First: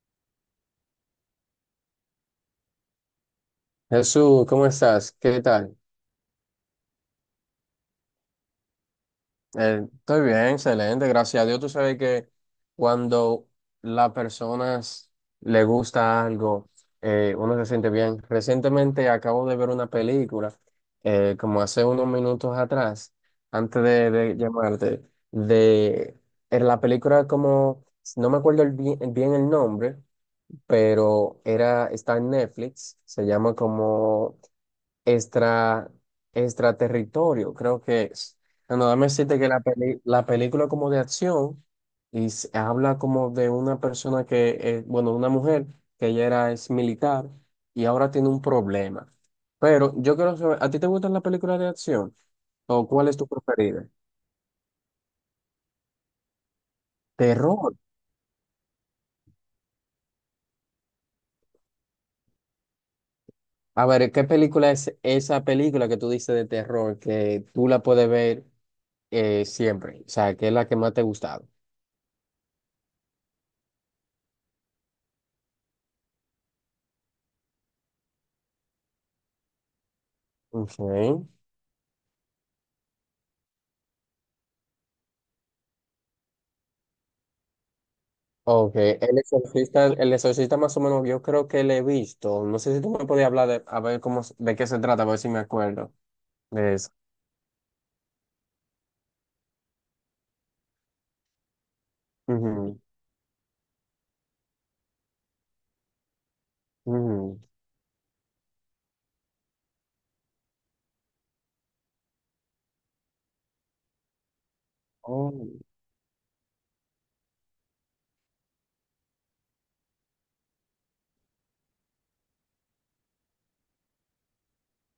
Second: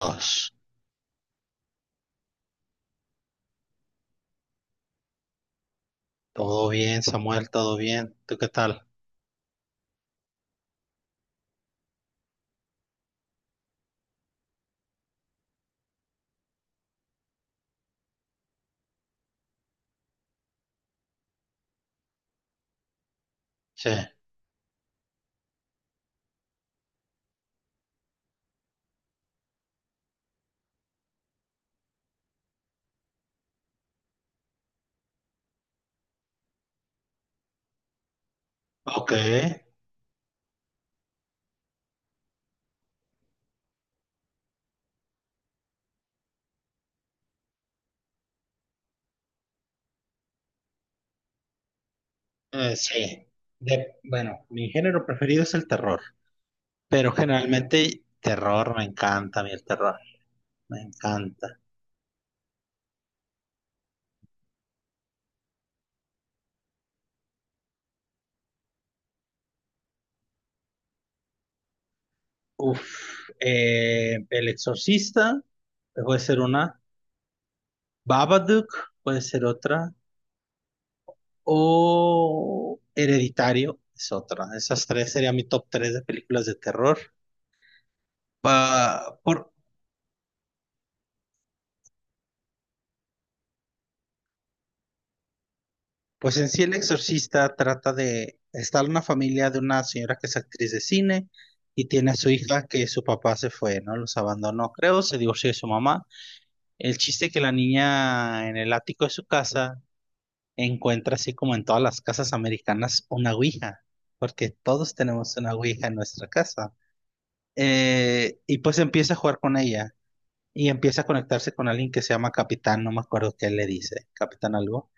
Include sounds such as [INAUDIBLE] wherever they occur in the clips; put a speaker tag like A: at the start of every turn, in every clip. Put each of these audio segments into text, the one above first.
A: Dios.
B: Jesús, ¿cómo estás? ¿Qué tal?
A: Todo bien, Samuel, todo bien. ¿Tú qué tal?
B: Estoy bien, excelente, gracias a Dios. Tú sabes que cuando las personas le gusta algo, uno se siente bien. Recientemente acabo de ver una película, como hace unos minutos atrás, antes
A: Sí.
B: de llamarte, de era la película como, no me acuerdo el bien el nombre, pero era, está en Netflix, se llama como extra, extraterritorio, creo que es. Bueno, dame
A: Ok.
B: decirte que la la película como de acción y se habla como de una persona que, bueno, una mujer que ella era ex militar y ahora tiene un problema. Pero yo quiero saber, ¿a ti te gustan las películas de acción? ¿O cuál es
A: Sí.
B: tu preferida?
A: Bueno, mi género preferido es el terror, pero
B: Terror.
A: generalmente terror me encanta, a mí el terror, me encanta.
B: A ver, ¿qué película es esa película que tú dices de terror que tú la puedes ver siempre? O sea, ¿qué es la que más te ha gustado?
A: Uf, El Exorcista puede ser una, Babadook puede ser otra,
B: Ok.
A: o Hereditario es otra. Esas tres serían mi top tres de películas de terror.
B: Ok,
A: Pa- por,
B: el exorcista más o menos yo creo que le he visto. No sé si tú me podías hablar de, a ver cómo, de qué se trata, a ver si me acuerdo
A: Pues en sí El
B: de eso.
A: Exorcista trata de estar una familia de una señora que es actriz de cine y tiene a su hija
B: Ujú,
A: que su papá se fue, ¿no? Los abandonó, creo, se divorció de su mamá. El chiste es
B: ujú,
A: que la niña en el ático de su casa encuentra, así como en todas las casas americanas, una ouija, porque todos
B: oh,
A: tenemos una ouija en nuestra casa. Y pues empieza a jugar con ella y empieza a conectarse con alguien que se llama Capitán, no me acuerdo qué le dice, Capitán algo,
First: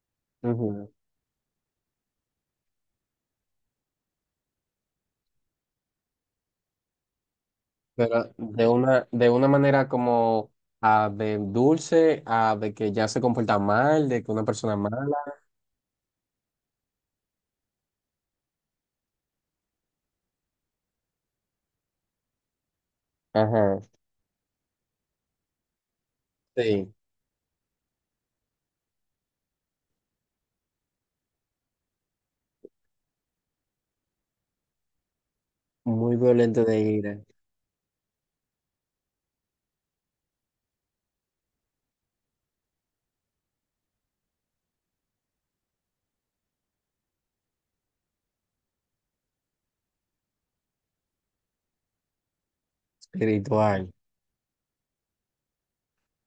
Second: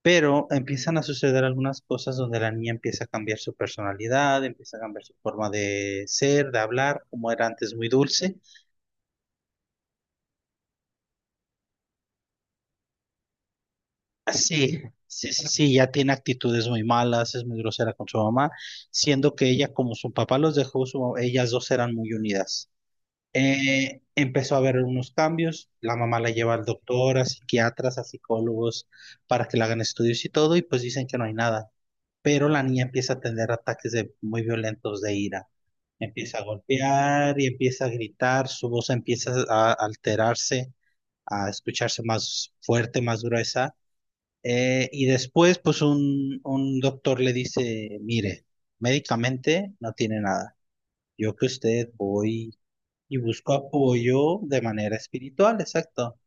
A: pero
B: ujú.
A: empiezan a suceder algunas cosas donde la niña empieza a cambiar su personalidad, empieza a cambiar su forma de ser, de hablar, como era antes muy
B: Pero
A: dulce.
B: de una manera como ah, de dulce, a de que ya se comporta mal, de que
A: Ah,
B: una persona
A: sí,
B: mala.
A: sí, sí, sí, ya tiene actitudes muy malas, es muy grosera con su mamá, siendo que ella, como su papá los dejó, ellas dos eran muy unidas.
B: Ajá,
A: Empezó a haber unos cambios, la mamá la lleva al
B: sí,
A: doctor, a psiquiatras, a psicólogos, para que le hagan estudios y todo, y pues dicen que no hay nada. Pero la niña empieza a tener ataques de, muy violentos de ira.
B: muy
A: Empieza a
B: violento de ira,
A: golpear y empieza a gritar, su voz empieza a alterarse, a escucharse más fuerte, más gruesa. Y después, pues un doctor le dice, mire, médicamente no tiene nada. Yo que usted voy y busco
B: espiritual.
A: apoyo de manera espiritual, exacto.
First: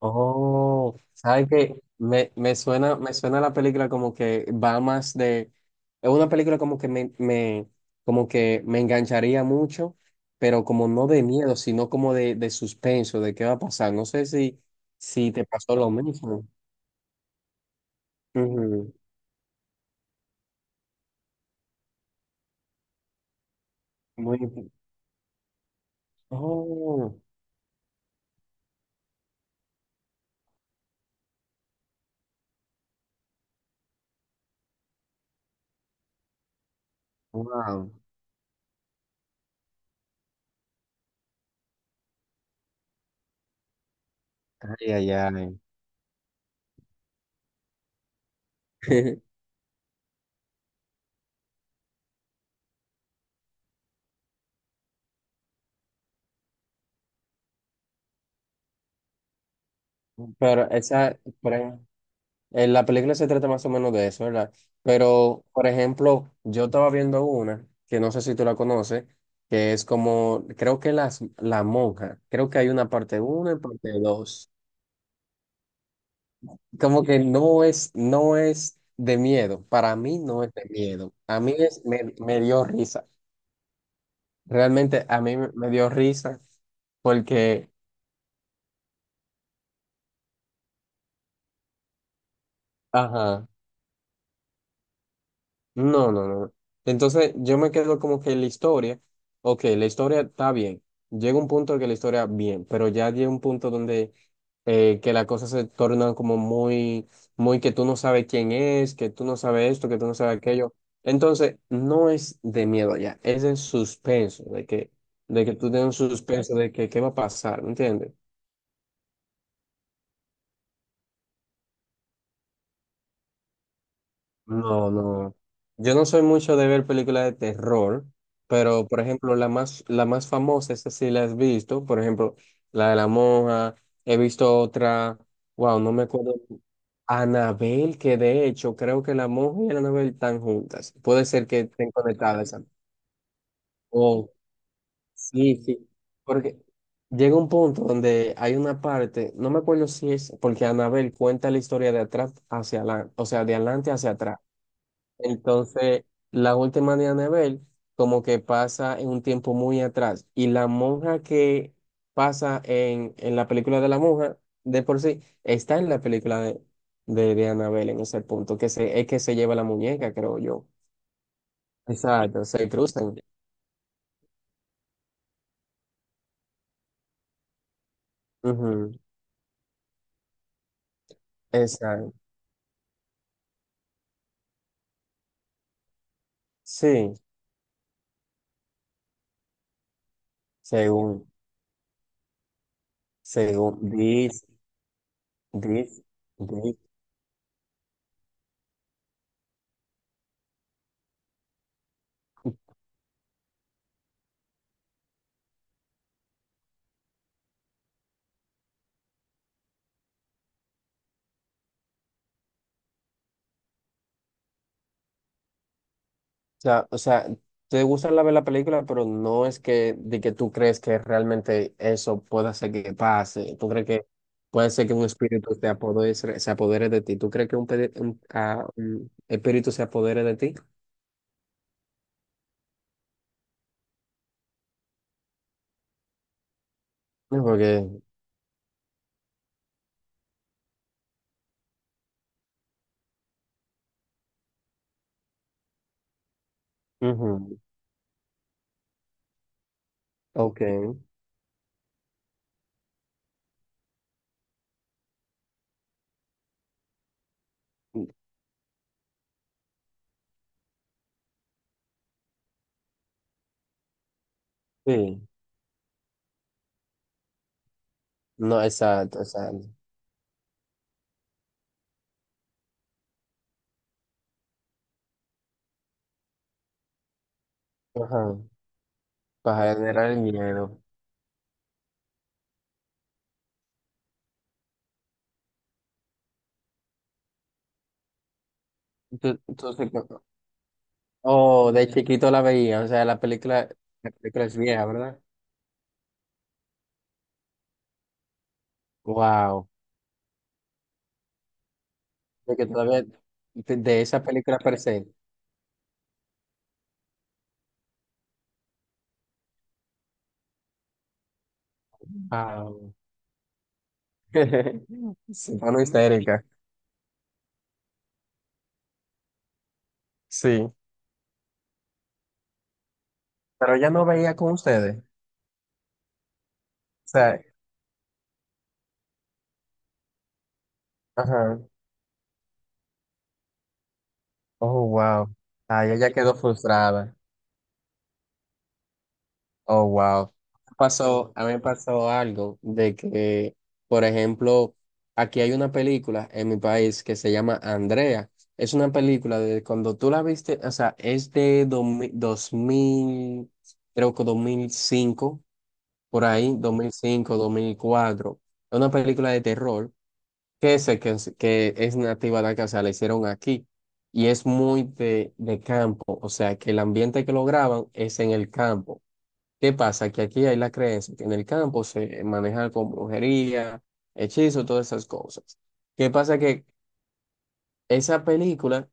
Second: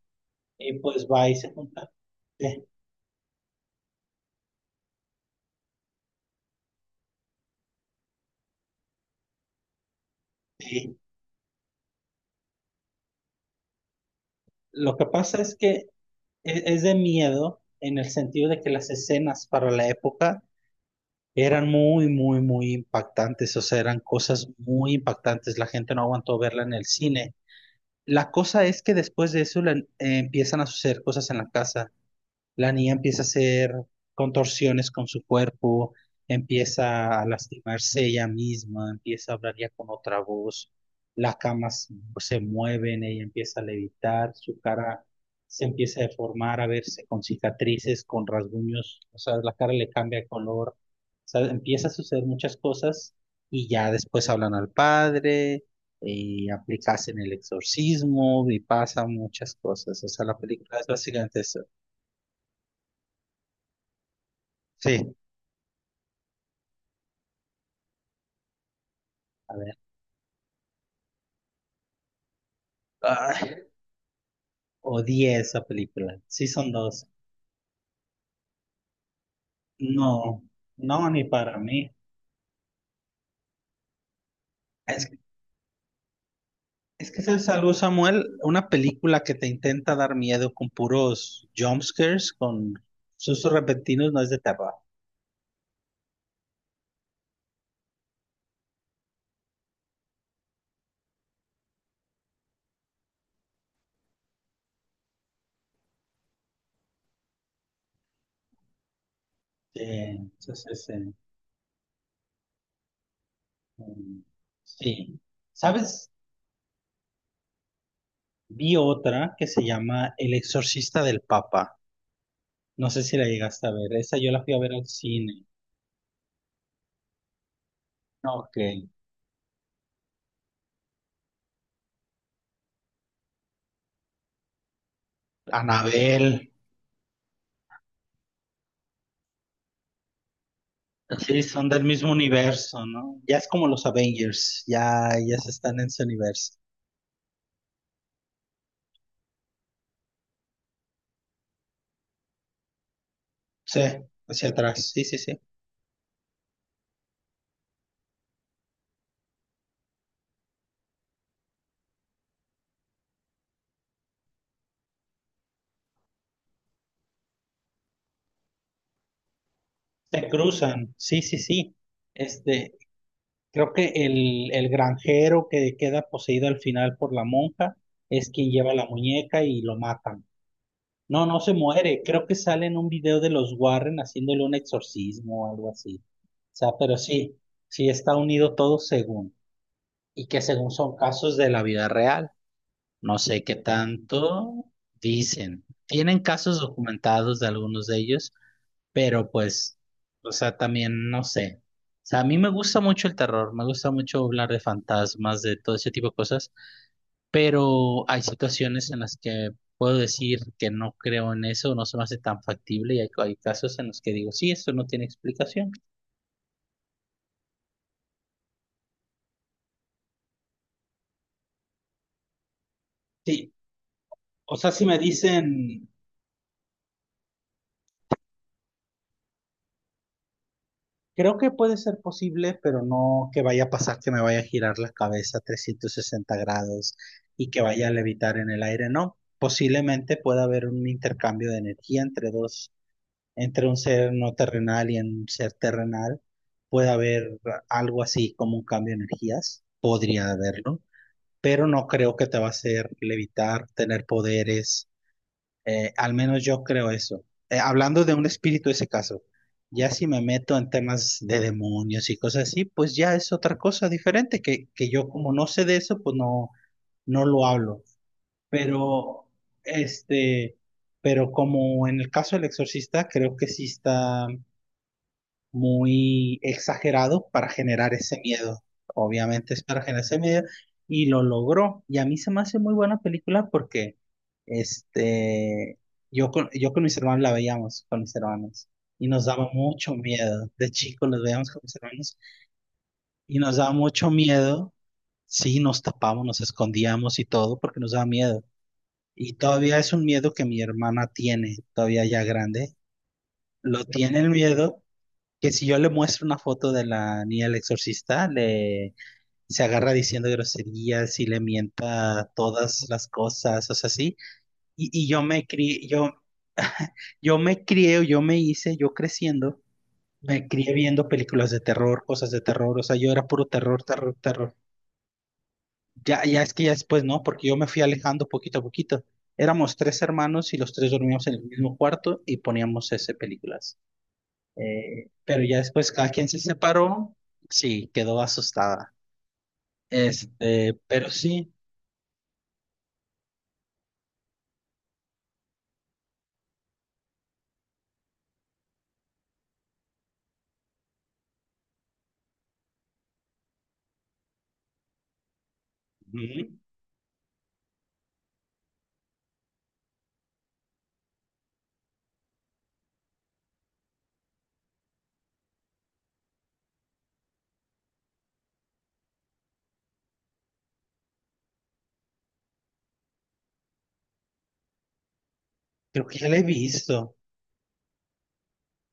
A: Y
B: Oh,
A: pues va y
B: ¿sabes
A: se
B: qué?
A: junta.
B: Me,
A: Sí,
B: me suena la película como que va más de, es una película como que me, como que me engancharía mucho, pero como
A: sí.
B: no de miedo, sino como de suspenso, de qué va a pasar. No sé si,
A: Lo que
B: si
A: pasa
B: te
A: es
B: pasó
A: que
B: lo mismo.
A: es de miedo en el sentido de que las
B: Ujú.
A: escenas para la época eran muy, muy, muy impactantes, o sea, eran
B: Muy,
A: cosas muy impactantes. La gente no aguantó verla en el
B: oh,
A: cine. La cosa es que después de eso empiezan a suceder cosas en la casa. La niña empieza a hacer contorsiones con su cuerpo, empieza a
B: wow.
A: lastimarse ella misma, empieza a hablar ya con otra voz, las camas se mueven, ella empieza a levitar, su
B: Ay,
A: cara
B: ay, ay.
A: se empieza a deformar, a verse con cicatrices, con rasguños, o sea,
B: [LAUGHS]
A: la cara le cambia de color, o sea, empieza a suceder muchas cosas y ya después hablan al padre. Y aplicas en el exorcismo y pasan muchas cosas. O sea, la
B: Pero
A: película es
B: esa,
A: básicamente
B: por
A: eso.
B: ahí- la película se trata más o menos de eso, ¿verdad?
A: Sí.
B: Pero, por ejemplo, yo estaba viendo una, que no sé si tú la conoces,
A: A
B: que
A: ver.
B: es como, creo que las, la monja, creo que hay una parte uno y
A: Ay,
B: parte dos.
A: odié esa película. Sí, son
B: Como
A: 2.
B: que no es, no es de miedo, para mí
A: No,
B: no es de
A: no,
B: miedo,
A: ni
B: a mí
A: para
B: es,
A: mí.
B: me dio risa, realmente
A: Es,
B: a mí me dio risa
A: es que es
B: porque,
A: algo, Samuel, una película que te intenta dar miedo con puros jumpscares, con
B: ajá.
A: sustos repentinos, no es de terror.
B: No, no, no. Entonces yo me quedo como que la historia, ok, la historia está bien, llega un punto en que la historia bien, pero ya llega un punto donde que la cosa se torna como muy, muy que tú no sabes quién es, que tú no sabes
A: Sí,
B: esto, que tú no sabes
A: sí,
B: aquello.
A: sí, sí.
B: Entonces no es de miedo ya, es el
A: Mm,
B: suspenso,
A: sí.
B: de que tú tienes un
A: ¿Sabes?
B: suspenso de que qué va a pasar, ¿me entiendes?
A: Vi otra que se llama El Exorcista del Papa. No sé si la llegaste a ver. Esa yo la fui a ver al
B: No, no.
A: cine.
B: Yo no soy mucho de ver películas de terror,
A: Ok.
B: pero por ejemplo, la más famosa, esa sí la has visto, por ejemplo, la de la monja, he visto otra, wow, no me
A: Anabel.
B: acuerdo, Anabel, que de hecho creo que la monja y Anabel están juntas, puede
A: Sí,
B: ser que
A: son del
B: estén
A: mismo
B: conectadas. Esa-
A: universo, ¿no? Ya es como los
B: Oh,
A: Avengers, ya, ya se
B: sí,
A: están
B: sí,
A: en su universo.
B: porque llega un punto donde hay una parte, no me acuerdo si es, porque Anabel cuenta la historia de atrás hacia adelante, o sea, de
A: Sí,
B: adelante hacia atrás.
A: hacia atrás, sí, sí, sí.
B: Entonces, la última de Anabel como que pasa en un tiempo muy atrás y la monja que pasa en la película de la monja, de por sí, está en la película de Annabelle en ese punto, que se, es que se lleva la muñeca,
A: Se
B: creo yo.
A: cruzan, sí, sí, sí.
B: Exacto, se
A: Este,
B: cruzan.
A: creo que el granjero que queda poseído al final por la monja es quien lleva la
B: Ujú,
A: muñeca y lo matan. No, no se muere,
B: exacto.
A: creo que sale en un video de los Warren haciéndole un exorcismo o algo así. O sea, pero
B: Sí,
A: sí, sí está unido todo según, y que según son
B: según,
A: casos de la vida real. No sé qué
B: según, dice,
A: tanto dicen.
B: dice,
A: Tienen casos documentados de algunos de ellos, pero pues, o sea, también no sé. O sea, a mí me gusta mucho el terror, me gusta mucho hablar de fantasmas, de todo ese tipo de cosas, pero hay situaciones en las que puedo decir que no creo en eso, no se me hace tan factible y hay casos en los que digo, sí, esto no tiene explicación.
B: sea, o sea, te gusta la ver la película, pero no es que de que tú crees que realmente eso pueda ser que
A: Sí,
B: pase. Tú crees que
A: o
B: puede
A: sea, si
B: ser que
A: me
B: un espíritu te
A: dicen...
B: apodere, se apodere de ti. ¿Tú crees que un, un espíritu se apodere de ti?
A: Creo que puede ser posible, pero no que vaya a pasar que me vaya a girar la cabeza 360 grados
B: No,
A: y que
B: porque,
A: vaya a levitar en el aire, no. Posiblemente pueda haber un intercambio de energía entre dos, entre un ser no terrenal y un ser terrenal. Puede haber
B: ujú,
A: algo así como un cambio de energías, podría
B: ok,
A: haberlo, pero no creo que te va a hacer levitar, tener poderes, al menos yo creo eso. Hablando de un espíritu, ese caso, ya si me meto en temas de demonios y cosas así, pues ya es otra cosa diferente, que, yo
B: sí,
A: como no sé de eso, pues no, no lo hablo.
B: no, exacto,
A: Pero,
B: exacto.
A: este, pero como en el caso del exorcista, creo que sí está, muy exagerados para generar ese
B: Ajá,
A: miedo. Obviamente es
B: para
A: para generar
B: generar
A: ese
B: el
A: miedo
B: miedo.
A: y lo logró. Y a mí se me hace muy buena película porque este, yo con mis hermanos la veíamos, con mis hermanos, y nos
B: Tú-
A: daba
B: Entonces,
A: mucho
B: co-
A: miedo. De chicos los veíamos con
B: oh,
A: mis
B: de
A: hermanos
B: chiquito la veía, o sea,
A: y nos daba mucho
B: la película es
A: miedo.
B: vieja, ¿verdad?
A: Sí, nos tapamos, nos escondíamos y todo porque nos daba miedo. Y
B: Wow.
A: todavía es un miedo que mi hermana tiene, todavía ya
B: De que
A: grande.
B: todavía
A: Lo
B: de
A: tiene
B: esa
A: el
B: película per
A: miedo
B: se.
A: que si yo le muestro una foto de la niña del exorcista, le se agarra diciendo groserías y le mienta
B: Ah.
A: todas las cosas, o sea, sí.
B: [LAUGHS]
A: Y yo me
B: Se pone
A: crié, yo,
B: histérica.
A: [LAUGHS] yo me crié, o yo me hice, yo creciendo, me crié
B: Sí.
A: viendo películas de terror, cosas de terror, o sea, yo era puro
B: Pero
A: terror,
B: ella no
A: terror,
B: veía con
A: terror.
B: ustedes. O
A: Ya, ya es que ya después no,
B: sea,
A: porque yo me fui alejando poquito a poquito. Éramos tres hermanos y los tres dormíamos en el
B: ajá.
A: mismo cuarto y poníamos ese películas.
B: Oh, wow.
A: Pero ya
B: Ay,
A: después cada
B: ella
A: quien
B: quedó
A: se separó,
B: frustrada.
A: sí, quedó asustada.
B: Oh, wow.
A: Este, pero
B: Pasó, a
A: sí,
B: mí me pasó algo de que, por ejemplo, aquí hay una película en mi país que se llama Andrea. Es una película de cuando tú la viste, o sea, es de 2000, 2000, creo que 2005 por
A: ujú,
B: ahí, 2005, 2004. Es una película de terror que, se, que es nativa de acá, o sea, la hicieron aquí. Y es muy de campo, o sea, que el ambiente que lo graban es en el campo. ¿Qué pasa? Que aquí hay la creencia que en el campo se maneja con brujería, hechizo, todas esas cosas.
A: creo
B: ¿Qué
A: que ya la
B: pasa?
A: he
B: Que
A: visto.
B: esa película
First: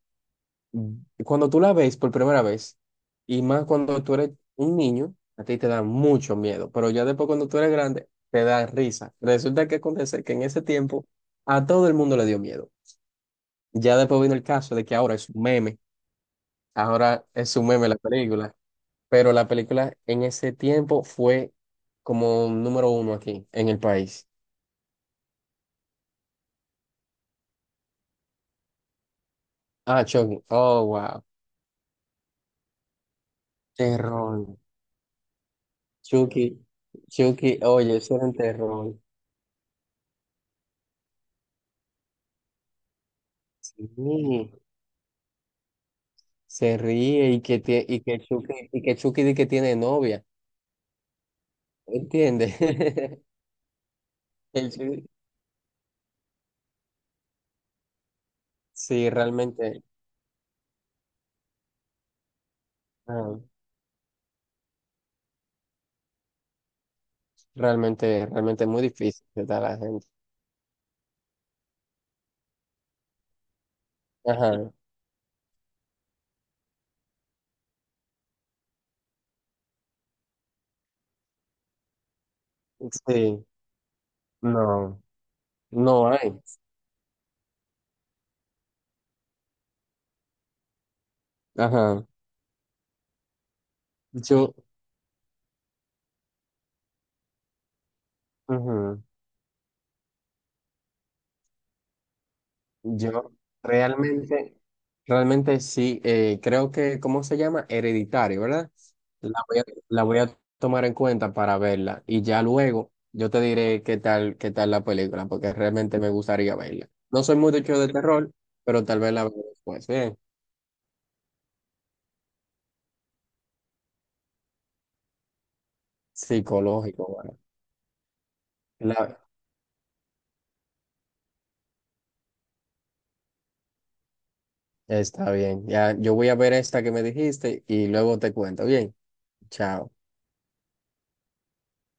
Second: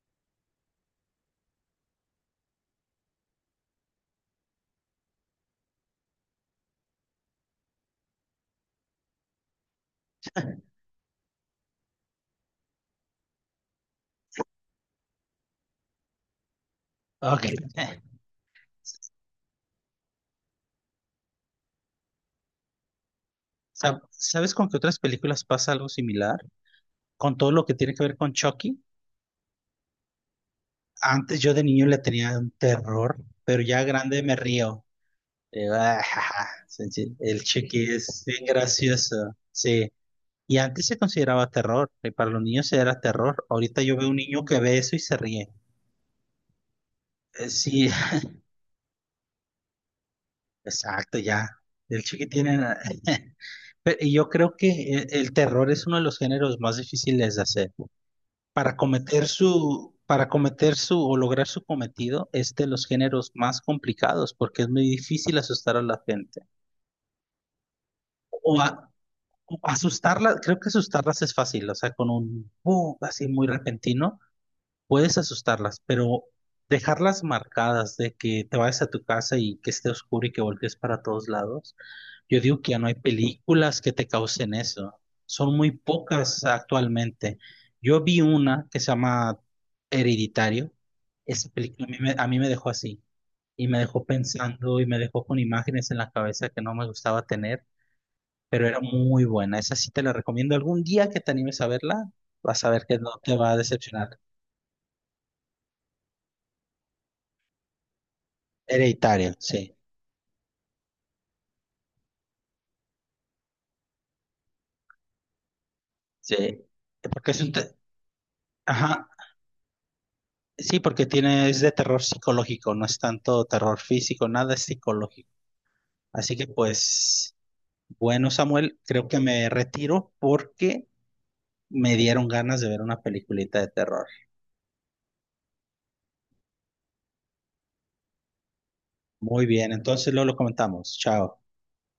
B: cuando tú la ves por primera vez, y más cuando tú eres un niño, a ti te da mucho miedo, pero ya después cuando tú eres grande, te da risa. Resulta que acontece que en ese tiempo a todo el mundo le dio miedo. Ya después vino el caso de que ahora es un meme, ahora
A: Ok.
B: es un meme
A: [LAUGHS]
B: la película, pero la película en ese tiempo fue como número uno aquí en el país.
A: ¿Sabes con qué otras películas pasa algo similar? Con todo lo que tiene que ver con Chucky.
B: Ah, Chucky, oh, wow,
A: Antes yo de niño le tenía un terror, pero ya grande me
B: terror.
A: río.
B: Chucky,
A: Sí, sí, El
B: Chucky,
A: Chucky
B: oye, eso
A: es
B: era un
A: bien
B: terror.
A: gracioso. Sí. Y antes se consideraba terror, y para los niños era terror. Ahorita
B: Sí.
A: yo veo un niño que ve eso y se ríe.
B: Se ríe y que, tie-
A: Sí,
B: y que Chucky di que tiene novia,
A: exacto, ya. El chiquitín
B: ¿entiendes?
A: era-
B: [LAUGHS]
A: [LAUGHS] Y yo creo que
B: El Chucky-
A: el terror es uno de los géneros más difíciles de hacer.
B: sí, realmente,
A: Para cometer su o lograr su cometido es de los géneros
B: ah,
A: más complicados porque es muy difícil asustar a la gente.
B: realmente,
A: O,
B: realmente es muy
A: a-
B: difícil que
A: o
B: está la gente.
A: asustarla, creo que asustarlas es fácil, o sea, con un boom así muy repentino.
B: Ajá,
A: Puedes asustarlas, pero dejarlas marcadas de que te vayas a tu casa y que esté oscuro y que voltees para todos lados. Yo digo que ya no hay
B: sí,
A: películas que te causen eso.
B: no,
A: Son muy
B: no hay.
A: pocas actualmente. Yo vi una que se llama Hereditario. Esa película
B: Ajá,
A: a mí me dejó así y me dejó
B: yo,
A: pensando y me dejó con imágenes en la cabeza que no me gustaba tener, pero era
B: ujú.
A: muy buena. Esa sí te la recomiendo. Algún día que te animes a verla, vas a ver que no
B: Yo
A: te va a decepcionar.
B: realmente, realmente sí, creo que, ¿cómo se llama? Hereditario, ¿verdad?
A: Hereditario,
B: La voy a,
A: sí.
B: la voy a tomar en cuenta para verla y ya luego yo te diré qué tal la película, porque realmente me gustaría
A: Sí,
B: verla. No
A: porque
B: soy
A: es un
B: mucho de terror, pero tal
A: ajá,
B: vez la veo después. Bien,
A: sí, porque tiene, es de terror psicológico, no es tanto terror físico, nada es psicológico. Así que
B: psicológico,
A: pues,
B: bueno.
A: bueno, Samuel, creo
B: La-
A: que me retiro porque me dieron ganas de ver una peliculita de terror.
B: está bien, ya yo voy a ver esta que me dijiste y luego te cuento. Bien,
A: Muy bien,
B: chao.
A: entonces luego lo comentamos. Chao.